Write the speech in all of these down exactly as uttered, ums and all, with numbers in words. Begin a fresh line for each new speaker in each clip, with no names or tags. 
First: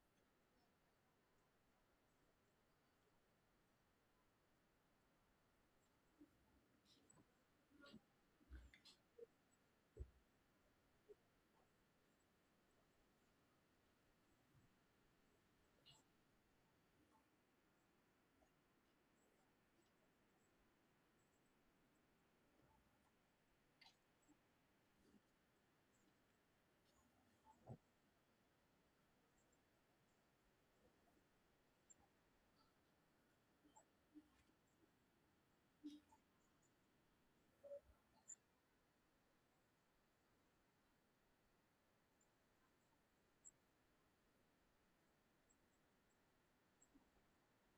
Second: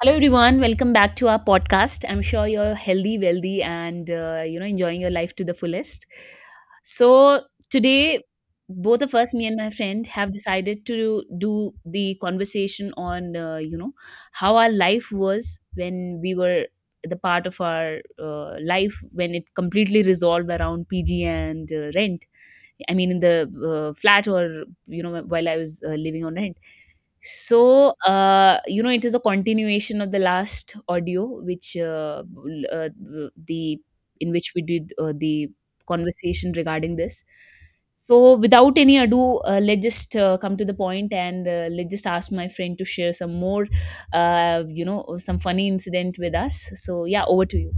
Hello everyone, welcome back to our podcast. I'm sure you're healthy, wealthy, and uh, you know enjoying your life to the fullest. So today, both of us, me and my friend, have decided to do the conversation on uh, you know how our life was when we were the part of our uh, life when it completely resolved around P G and uh, rent. I mean, in the uh, flat or you know while I was uh, living on rent. So, uh, you know, it is a continuation of the last audio, which uh, l- uh, the in which we did uh, the conversation regarding this. So, without any ado, uh, let's just uh, come to the point and uh, let's just ask my friend to share some more, uh, you know, some funny incident with us. So, yeah, over to you.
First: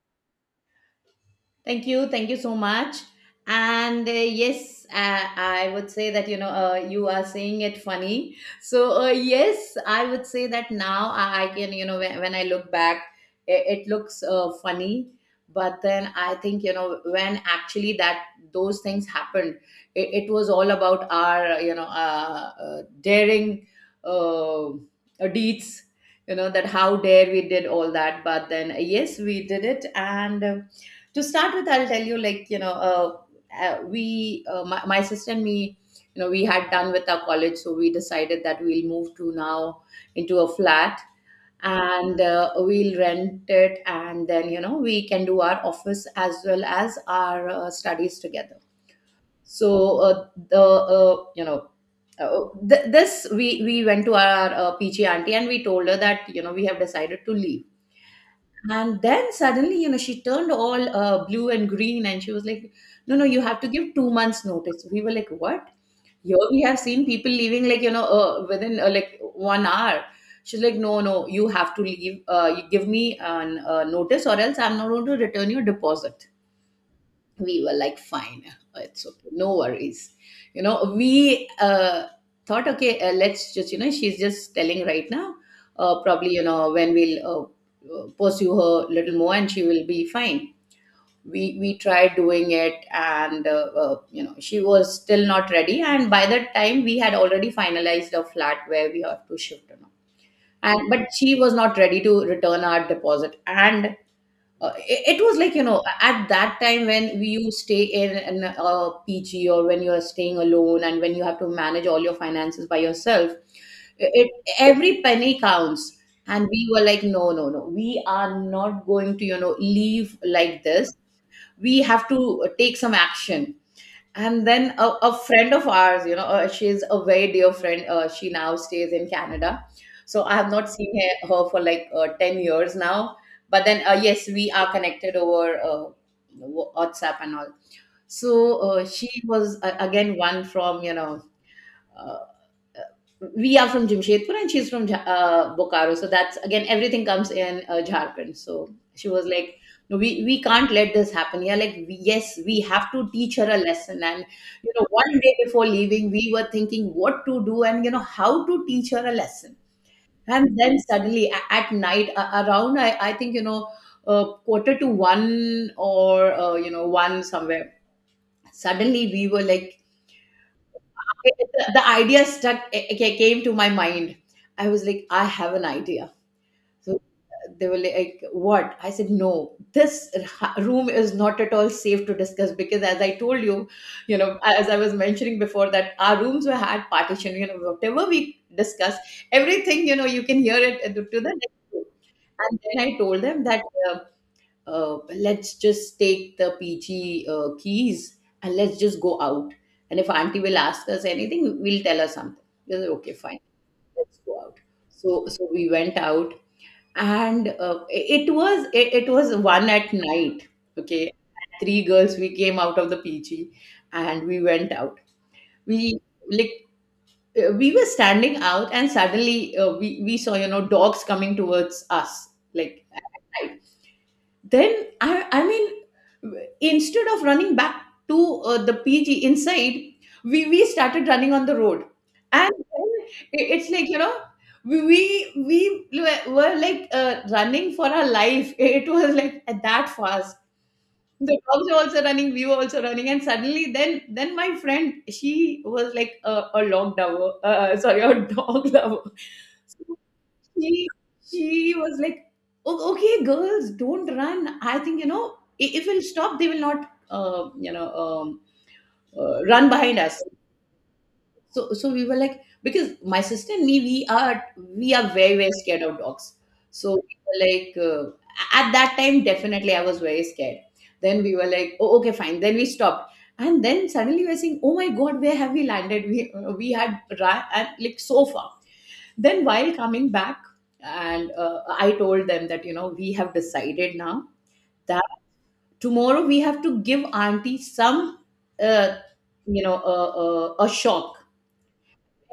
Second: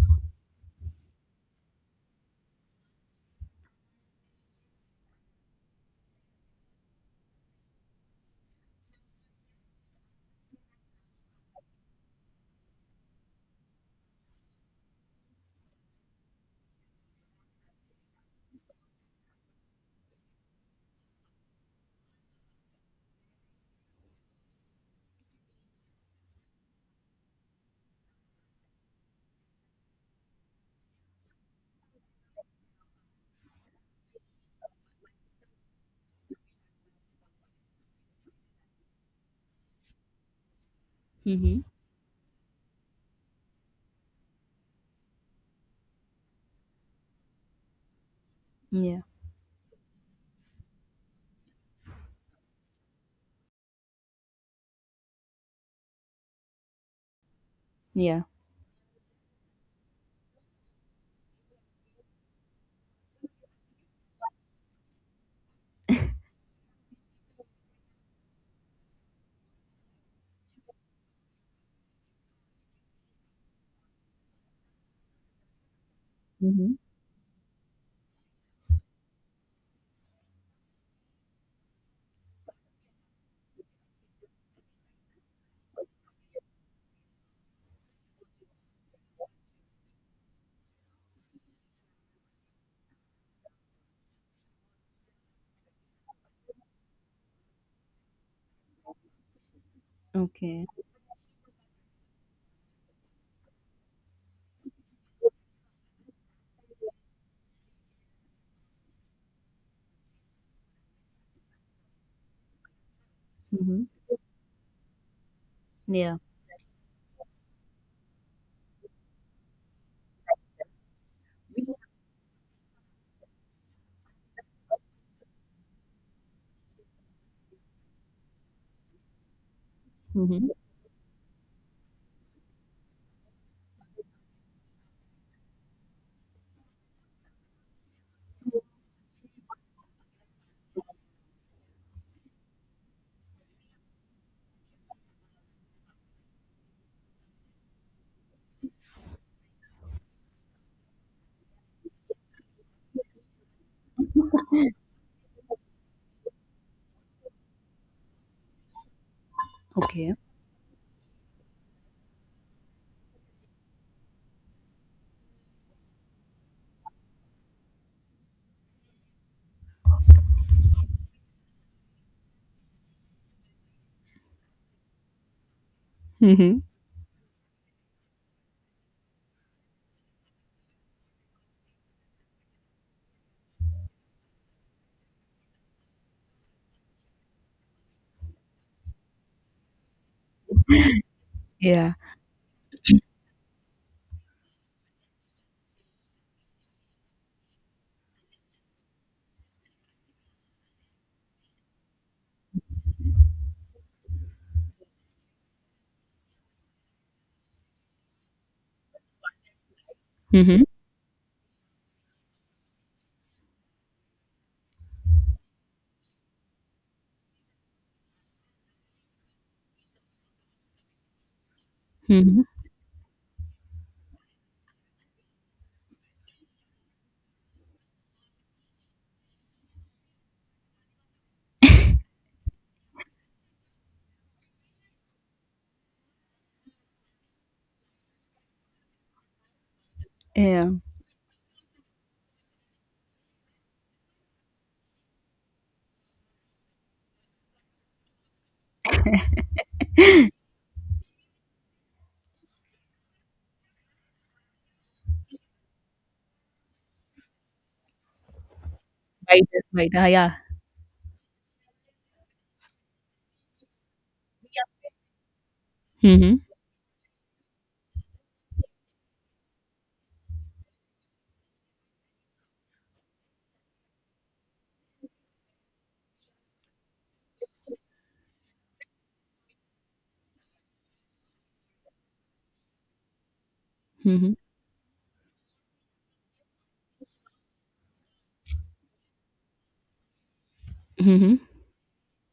Thank you. Thank you so much. And uh, yes, uh, I would say that, you know, uh, you are saying it funny. So, uh, yes, I would say that now I, I can, you know, when, when I look back, it, it looks uh, funny. But then I think, you know, when actually that those things happened, it, it was all about our, you know, uh, uh, daring uh, uh, deeds, you know, that how dare we did all that. But then, yes, we did it. And uh, To start with, I'll tell you, like, you know, uh, uh, we uh, my, my sister and me, you know, we had done with our college, so we decided that we'll move to now into a flat
Mm-hmm.
and uh, we'll rent it and then, you know, we can do our office as well as our uh, studies together.
Yeah.
So uh, the uh, you know uh, th- this we we went to our uh, peachy auntie and we told her that, you know, we have decided to leave.
Yeah.
And then suddenly, you know, she turned all uh, blue and green and she was like, no, no, you have to give two months notice. We were like, what? Here we have seen people leaving like, you know, uh, within uh, like one hour. She's like, no, no, you have to leave. Uh, you give me an uh, notice, or else I'm not going to return your deposit.
hmm
We were like, fine, uh, it's okay, no worries. You know, we uh, thought, okay, uh, let's just, you know, she's just telling right now. Uh, probably, you know, when we'll uh, uh, pursue her little more and she will be fine. We we tried doing it, and uh, uh, you know, she was still not ready, and by that time we had already finalized a flat where we have to shift, you know.
Okay.
And but she was not ready to return our deposit, and uh, it, it was like, you know, at that time when we- you stay in an, a P G, or when you are staying alone and when you have to manage all your finances by yourself,
Mm-hmm.
it every penny counts.
Yeah.
And we were like, no, no, no, we are not going to, you know, leave like this. We have to uh, take some action. And then a, a friend of ours, you know, uh, she's a very dear friend. Uh, she now stays in Canada, so I
Mm-hmm.
have not seen her, her for like uh, ten years now. But then, uh, yes, we are connected over uh, Wha- WhatsApp and all. So uh, she was uh, again one from, you know, uh, we are from Jamshedpur and she's from Ja- uh, Bokaro. So that's again, everything comes in uh, Jharkhand. So she was like, no, we, we can't let this happen. Yeah, like, we, yes, we have to teach her a lesson. And, you know, one day before leaving, we were thinking what to do and, you know, how to teach her a lesson.
Okay.
And then suddenly a- at night, a- around, I, I think, you know, uh, quarter to one, or, uh, you know, one somewhere, suddenly we were like, it- the idea stuck. It- it came to my mind. I was like, I have an idea.
Mm-hmm.
So uh, they were like, what? I said, no, this room is not at all safe to discuss, because as I told you, you know, as I was mentioning before, that our rooms were had partition, you know, whatever we discuss, everything, you know, you can hear it uh, to the next room.
Yeah.
And then I told them that uh, uh, let's just take the P G uh, keys and let's just go out. And if auntie will ask us anything, we'll tell her something. They said, okay, fine, let's go out. So so we went out, and uh, it, it was it, it was one at night.
Mm-hmm.
Okay, three girls, we came out of the P G and we went out. We, like, uh, we were standing out, and suddenly uh, we we saw, you know, dogs coming towards us,
Mm-hmm.
like, then I, I mean, instead of running back to uh, the PG inside, we, we started running on the road. And then i- it's like, you know, we we we were were like uh, running for our life. It was like that fast.
Yeah.
The dogs were also running, we were also running, and suddenly, then then my friend, she was like a, a log lover, uh, sorry, a dog lover. So she she was like, "O- okay girls, don't run. I think, you know, i- if we'll stop, they will not, uh, you know um,
Right,
uh,
that's
run
right.
behind
Ah,
us."
yeah.
So so we were like, because my sister and me, we are, we are very very scared of dogs.
Mhm.
So we were like, uh, at that time, definitely I was very scared. Then we were like, oh, okay, fine. Then we stopped, and then suddenly we are saying, oh my god, where have we landed? We uh, we had run, and like, so far. Then while coming back, and uh, I told them that, you know, we have decided now
Mhm.
that tomorrow we have to give auntie some, uh, you know, a, a, a shock.
Mhm.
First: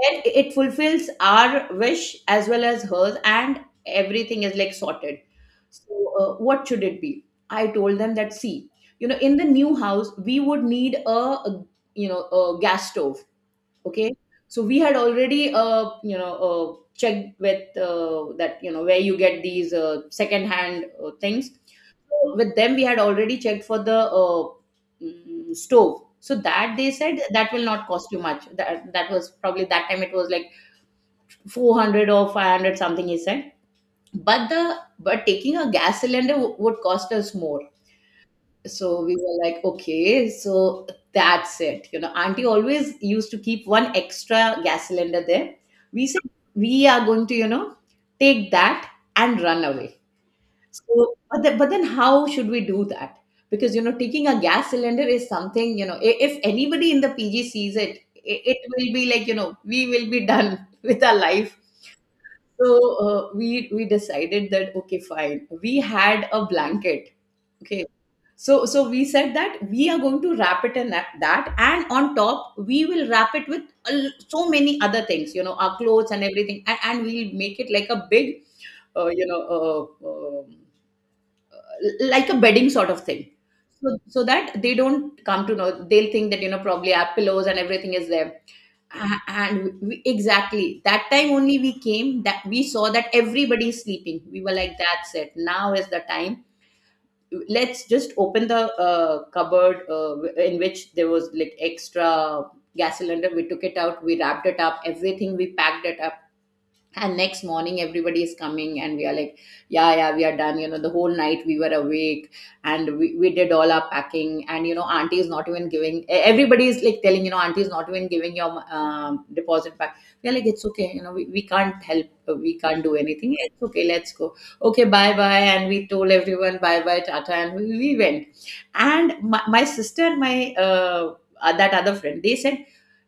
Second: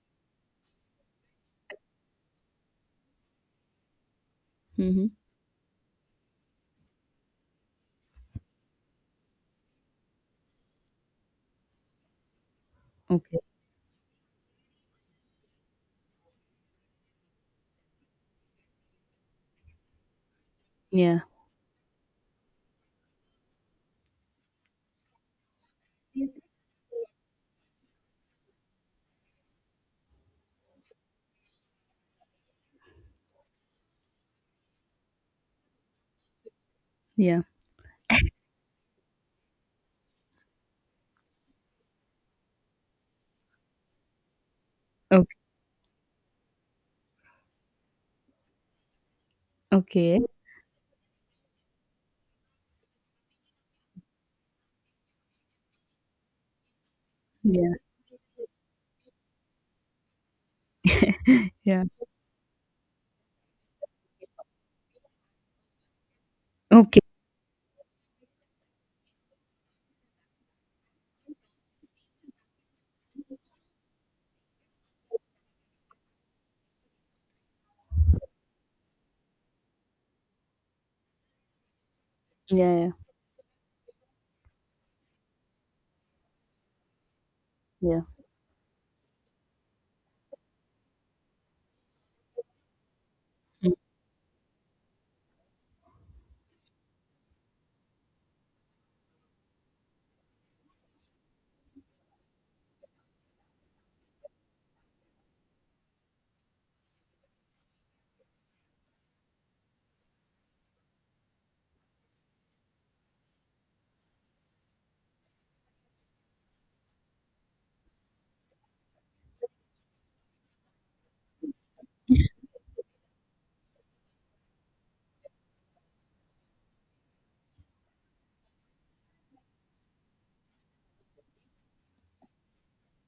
And it fulfills our wish as well as hers, and everything is like
Mhm.
sorted. So, uh, what should it be? I told them that, see, you know, in the new house, we would need a, a, you know, a gas stove.
Okay.
Okay. So we had already, uh, you know, uh, checked with uh, that, you know, where you get these uh, second-hand uh,
Yeah.
things. With them, we had already checked for the uh, mm, stove. So that they said that will not cost you much. That that was probably, that time it was like four hundred or five hundred something, he said. But the but taking a gas cylinder w- would cost us
Yeah.
more. So we were like, okay, so that's it, you know, auntie always used to keep one extra gas cylinder
Okay.
there. We said we are going to, you know, take that and run away.
Okay.
So but, the, but then, how should we do that? Because, you know, taking a gas cylinder is something, you know, i- if anybody in the PG
Yeah.
sees it, it, it will be like, you know, we will be done with our life.
Yeah.
So uh, we we decided that, okay, fine, we had a
Okay.
blanket. Okay. So so we said that we are going to wrap it in that, that, and on top we will wrap it with a l- so many other things, you know, our clothes and everything, and, and we'll make it like a big, uh, you know, uh, um, like a bedding sort
Yeah.
of thing. So, so that they don't come to know, they'll think that, you know, probably our pillows and everything
Yeah.
is there. A- and we, exactly that time only, we came, that we saw that everybody
Yeah.
is sleeping. We were like, that's it, now is the time. Let's just open the uh, cupboard, uh, in which there was like extra gas cylinder. We took it out, we wrapped it up, everything, we packed it up. And next morning, everybody is coming and we are like, yeah yeah, we are done, you know, the whole night we were awake, and we, we did all our packing. And, you know, auntie is not even giving, e- everybody is like telling, you know, auntie is not even giving your um, deposit back. We are like, it's okay, you know, we, we can't help. We can't do anything. It's okay, let's go. Okay, bye bye. And we told everyone bye bye, tata, and we, we went. And my, my sister and my uh, uh, that other friend, they said,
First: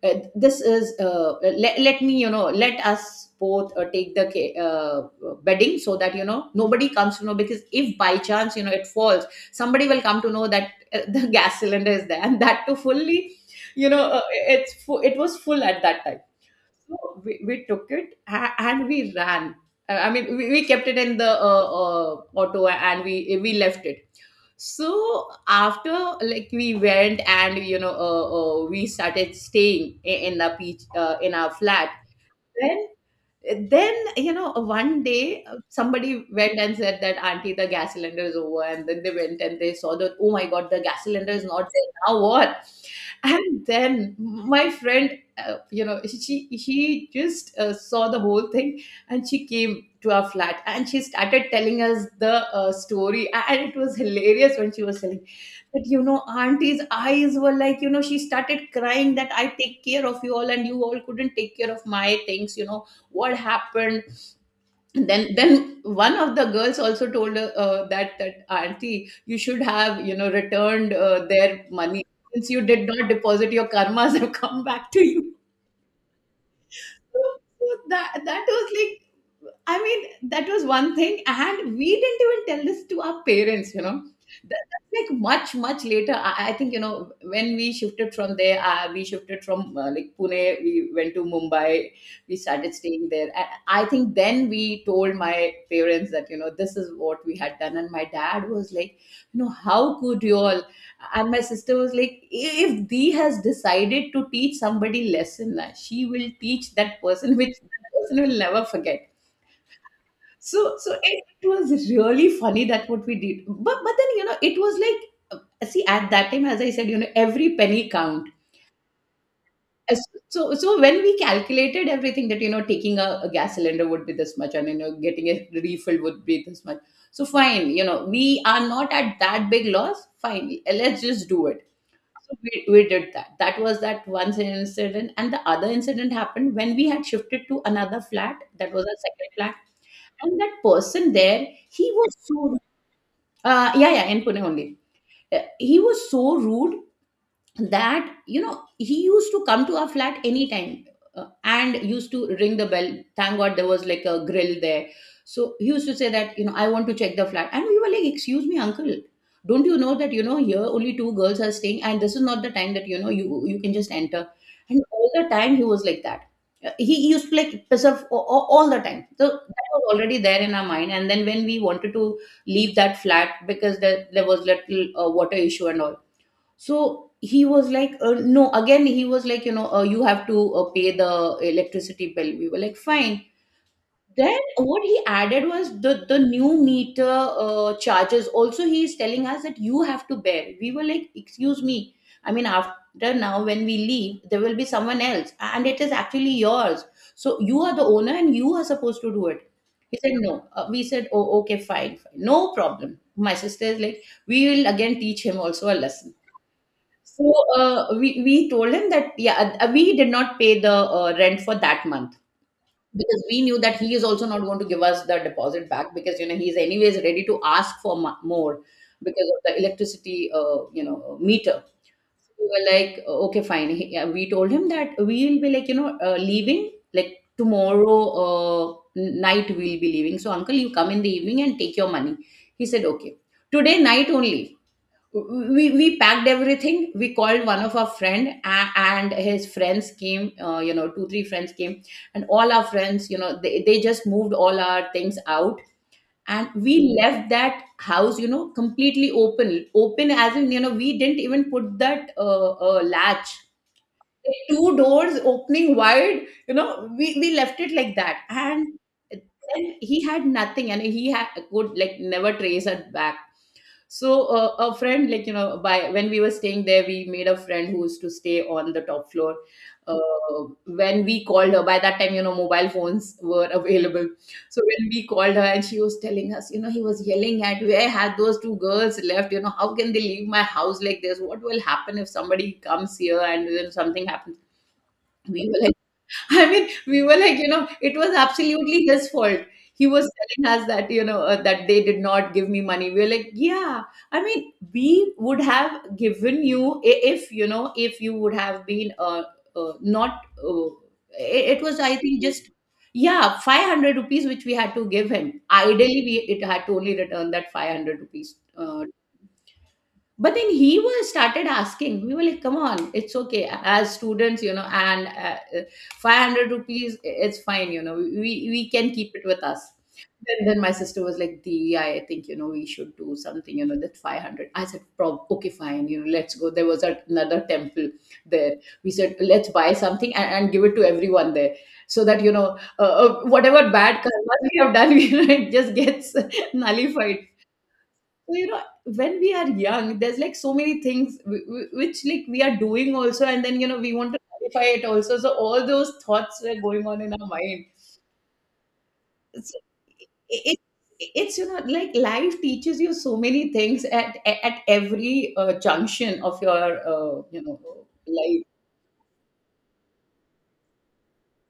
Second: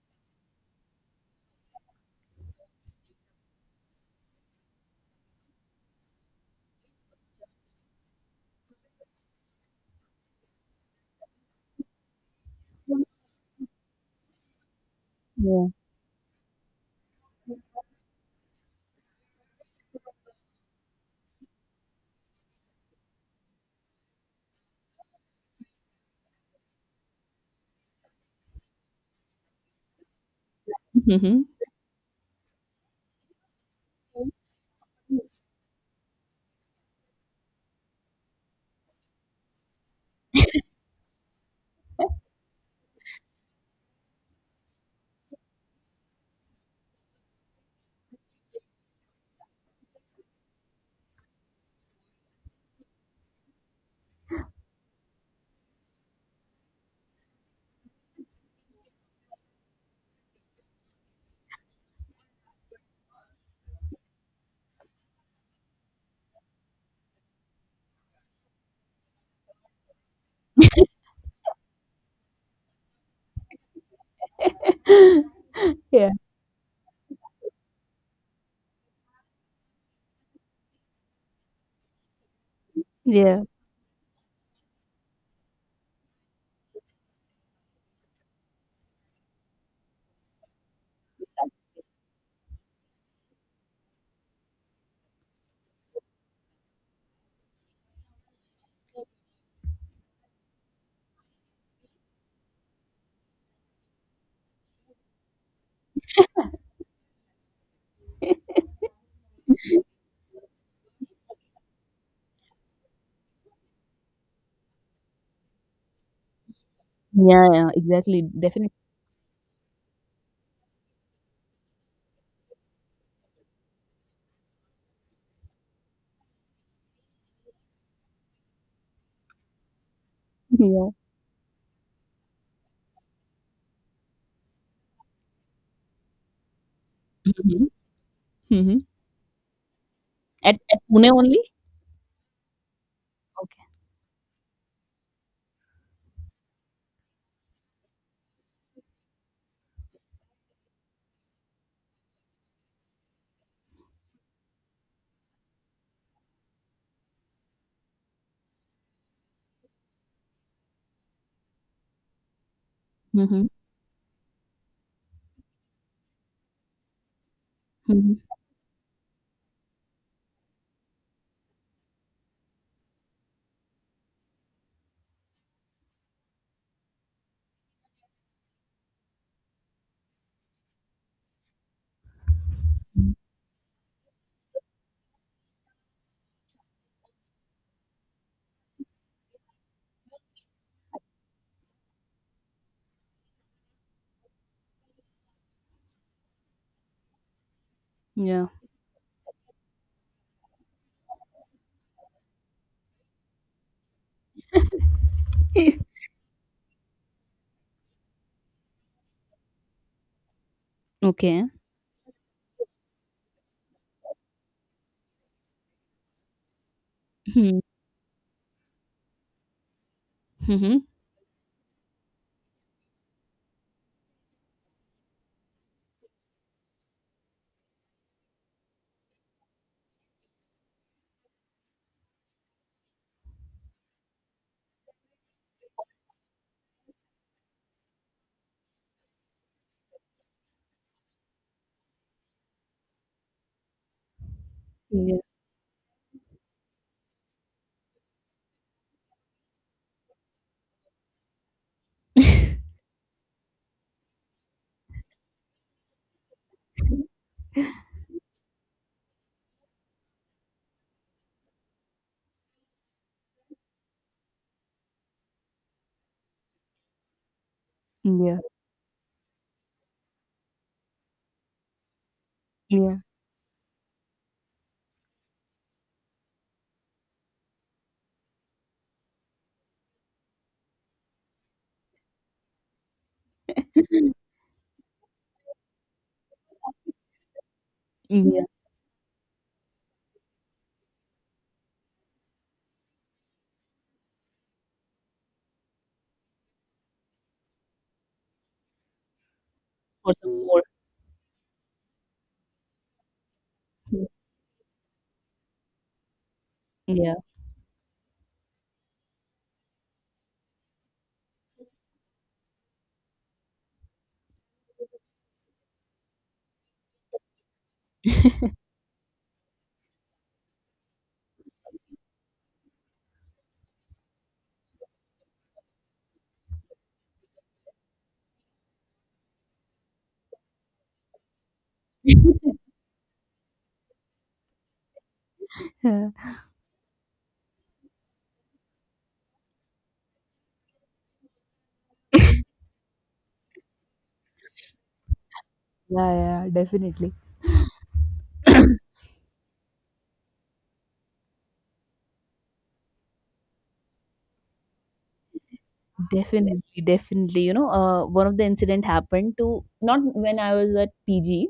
uh, this is, uh, let, let me, you know, let us both uh, take the ca- uh, bedding, so that, you know, nobody comes to know, because if by chance, you know, it falls, somebody will come to know that uh, the gas cylinder is there, and that too,
Mhm.
fully, you know, uh, it's fu- it was full
Yeah.
at that time. So we, we took it a- and we ran. Uh, I mean, we, we kept it in the uh, uh, auto, and we we left it. So after like we went and you know uh, uh, we started staying in, in the beach uh, in
Mhm.
our flat. Then you know one day uh, somebody went and said that auntie, the gas cylinder is over. And then they went and they saw that, oh my god, the gas cylinder is not there, now what? And then my friend uh, you know she she just uh, saw the whole thing, and she came to our flat and she started telling us the uh, story, and it was hilarious when she was telling that you know auntie's eyes were like, you know she started crying that, "I take care of you all and you all couldn't take care of my things." You know what happened then then, one of the girls also told uh, uh, that that, "Auntie, you should have you know returned uh, their money. Since you did not deposit, your karmas have come back to you."
yeah.
So that that was like, I mean, that was one thing, and we didn't even tell this to our
Yeah.
parents you know that, that's like much much later, I, I think, you know when we shifted from there, uh, we shifted from, uh, like, Pune. We went to Mumbai, we started staying there, and I think then we told my parents that, you know this is what we had done. And my dad was like, you know "How could you all?" And my sister was like, "If Dee has decided to teach somebody lesson na, she will teach that person, which that person will never forget." So so it, it was really funny that what we did, but but then, you know it was like, uh, see, at that time, as I said, you know
Yeah.
every
Yeah.
penny
Exactly.
count.
Definitely.
As- so so when we calculated everything that, you know taking a, a gas cylinder would be this much, and you know getting it refilled would be this much, so fine, you know we are not at that big loss, fine,
Yeah.
let's just do it. So we, we did that. That was that one incident. And the other incident happened when we had shifted to
Mhm.
another flat. That
Mhm.
was our second flat. And that
At at Pune
person
only.
there, he was so,
Okay.
uh, yeah, yeah, in Pune only. Uh, He was so rude that, you know he used to come to our flat anytime uh, and used to ring the bell. Thank god there was like a grill there. So he used to say that, you know "I want to check the flat." And we were like, "Excuse me, uncle, don't you know that, you know here only two girls are staying, and this is not the time that, you know you
Mhm.
you can just enter?" And all the time he was like that. Uh, he used to like piss off
Mhm.
a- a- all the time, so that was already there in our mind. And then, when we wanted to leave that flat because there, there was little uh, water issue and all, so he was like, uh, no, again he was like, you know uh, "You have to uh, pay the electricity bill." We were like, fine. Then what he added was the the new meter uh, charges also, he is telling us that you have to bear. We were like, excuse me, I mean, after now when we leave, there will be someone else, and it is actually yours, so you are the owner and
Yeah.
you are supposed to do it. He said no. Uh, we said, oh, okay, fine, fine, no problem. My sister is like, we will again teach him also a lesson. So uh, we we told him that, yeah, uh, we did not pay the uh, rent
Okay.
for that month, because we knew that he is also not going to give us the deposit back, because you know he's anyways ready to
Mhm.
ask for mo- more because of the electricity, uh, you
Mhm.
know meter. So, we were like, okay, fine. He- yeah, we told him that we will be like, you know uh, leaving like tomorrow uh, n- night, we'll be leaving. So, uncle, you come in the evening and take your money. He said okay. Today night only, we we packed everything. We called one of our friend, a- and his friends came, uh, you know two three friends came, and all our friends, you know they, they just moved all our
Yeah.
things out, and we left that house, you know completely open. Open, as in, you know we didn't even put that uh, uh, latch. The two doors opening wide, you know we, we left it like that. And then he had nothing, and he had could like never trace it back. So uh, a friend, like, you know, by when we were staying there, we made a friend who used to
Yeah.
stay on the top floor. Uh, when we called her, by that time, you know, mobile
Yeah.
phones were available. So when we called her, and she was telling us, you know, he was yelling at, "Where had those two girls left? You know, how can they leave my house like this? What will happen if somebody comes here and then something happens?" We were like, I mean, we were like, you know, it was
Yeah.
absolutely his fault. He was telling us that, you know, uh, that they did not give me money. We were like, yeah. I mean, we would have given you i- if, you know, if you would have been uh, uh,
For
not,
some more.
uh, it, it, was, I think, just, yeah, five hundred
Yeah.
rupees, which we had to give him. Ideally, we it had to only
yeah.
return that five hundred rupees uh, But then he was started asking. We were like, come on, it's okay, as students, you know and uh, uh, five hundred rupees, it's fine, you know we, we can keep it with us. Then, then my sister was like, the, I think, you know we should do something, you know that five hundred. I said, Prob- okay, fine, you know let's go. There was a, another temple there. We said, let's buy something and, and give it to everyone there, so that, you know uh, uh, whatever bad karma we have done you know, it just
Yeah.
gets nullified. So, you know, when we are young, there's like so many things w- w- which, like, we are doing also, and then, you know we want to modify it also. So all those thoughts
Yeah.
were going on
Definitely.
in our mind. So it, it's you know like, life teaches you so many things at at every uh, junction of
Definitely,
your, uh,
definitely.
you
You
know
know, uh, one of the
life.
incident happened to not when I was at P G,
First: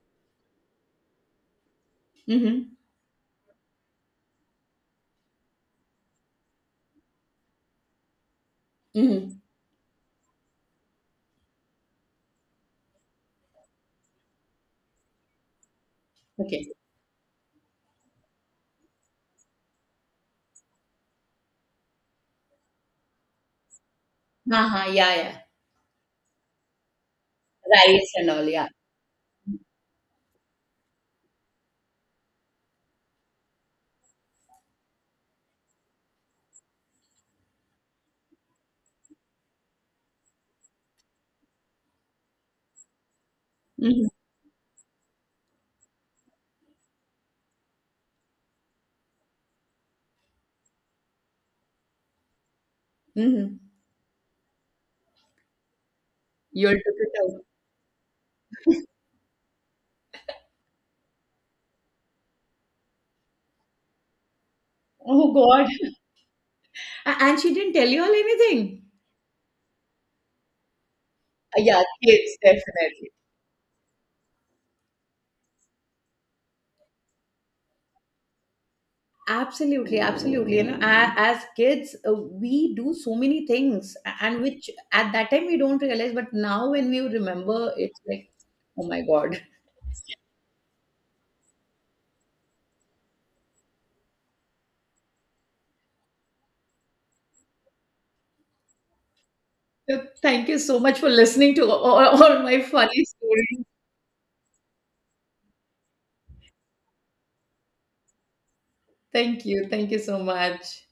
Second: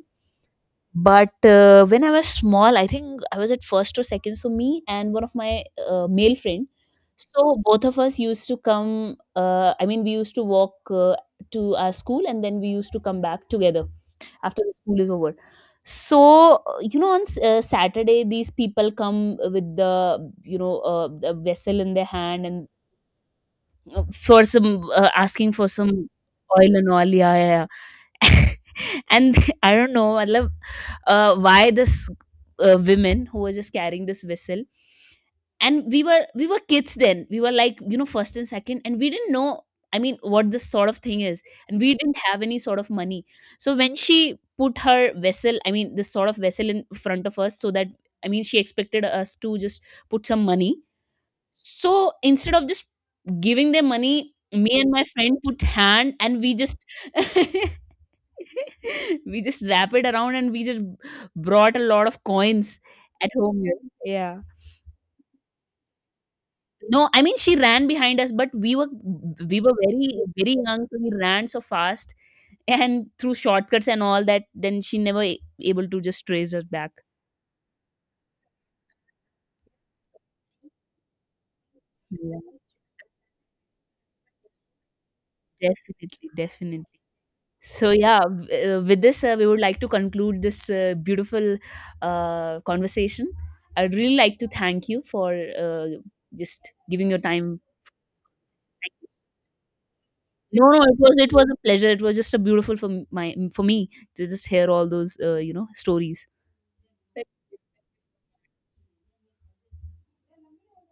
but uh, when I was
Mm-hmm.
small, I think I was at first or second. So me and one of my uh, male friend, so both of us used to come.
Mm-hmm.
Uh, I mean, we used to walk uh, to our school and then we used to come back together after the school is over. So
Okay.
uh, you know, on s- uh, Saturday, these people come with the you know uh, the vessel in their hand and uh, for some
Uh-huh.
uh,
Yeah, yeah.
asking for some oil and all. Yeah, yeah,
Rice and all.
yeah.
Yeah.
And I don't know, I love, uh, why this uh, women who was just carrying this vessel, and we were we were kids then, we were like, you know first and second, and we didn't know, I mean, what this sort of thing is, and we didn't have any sort of money. So when
Mm-hmm.
she put her vessel, I mean this sort of vessel, in front of us so that, I mean, she expected us to just put some money. So instead of just
Mm-hmm.
giving them money, me and my friend put hand and we
You'll took
just
it out.
we just wrap it around and we just brought a lot of coins at home. Yeah.
Oh God.
No,
A-
I mean
And she
she
didn't
ran
tell you all
behind us, but we
anything.
were we were very very young, so we ran so
Uh, Yeah,
fast
kids,
and
definitely.
through shortcuts and all that. Then she never a- able to just trace us back.
Absolutely, absolutely. You know, a- as kids, uh,
Yeah,
we do so many things, a- and which at that time we don't realize,
definitely,
but now when
definitely.
we remember,
So
it's
yeah,
like,
w- uh,
oh my
with this, uh,
God.
we would like to conclude this uh, beautiful uh, conversation. I'd really like to thank you for uh, just giving your time.
So thank you
No, no,
so
it
much for
was it was
listening
a
to
pleasure.
all,
It was just a
all my
beautiful for m-
funny
my for
stories.
me to just hear all those uh, you know stories.
Thank you. Thank you so much.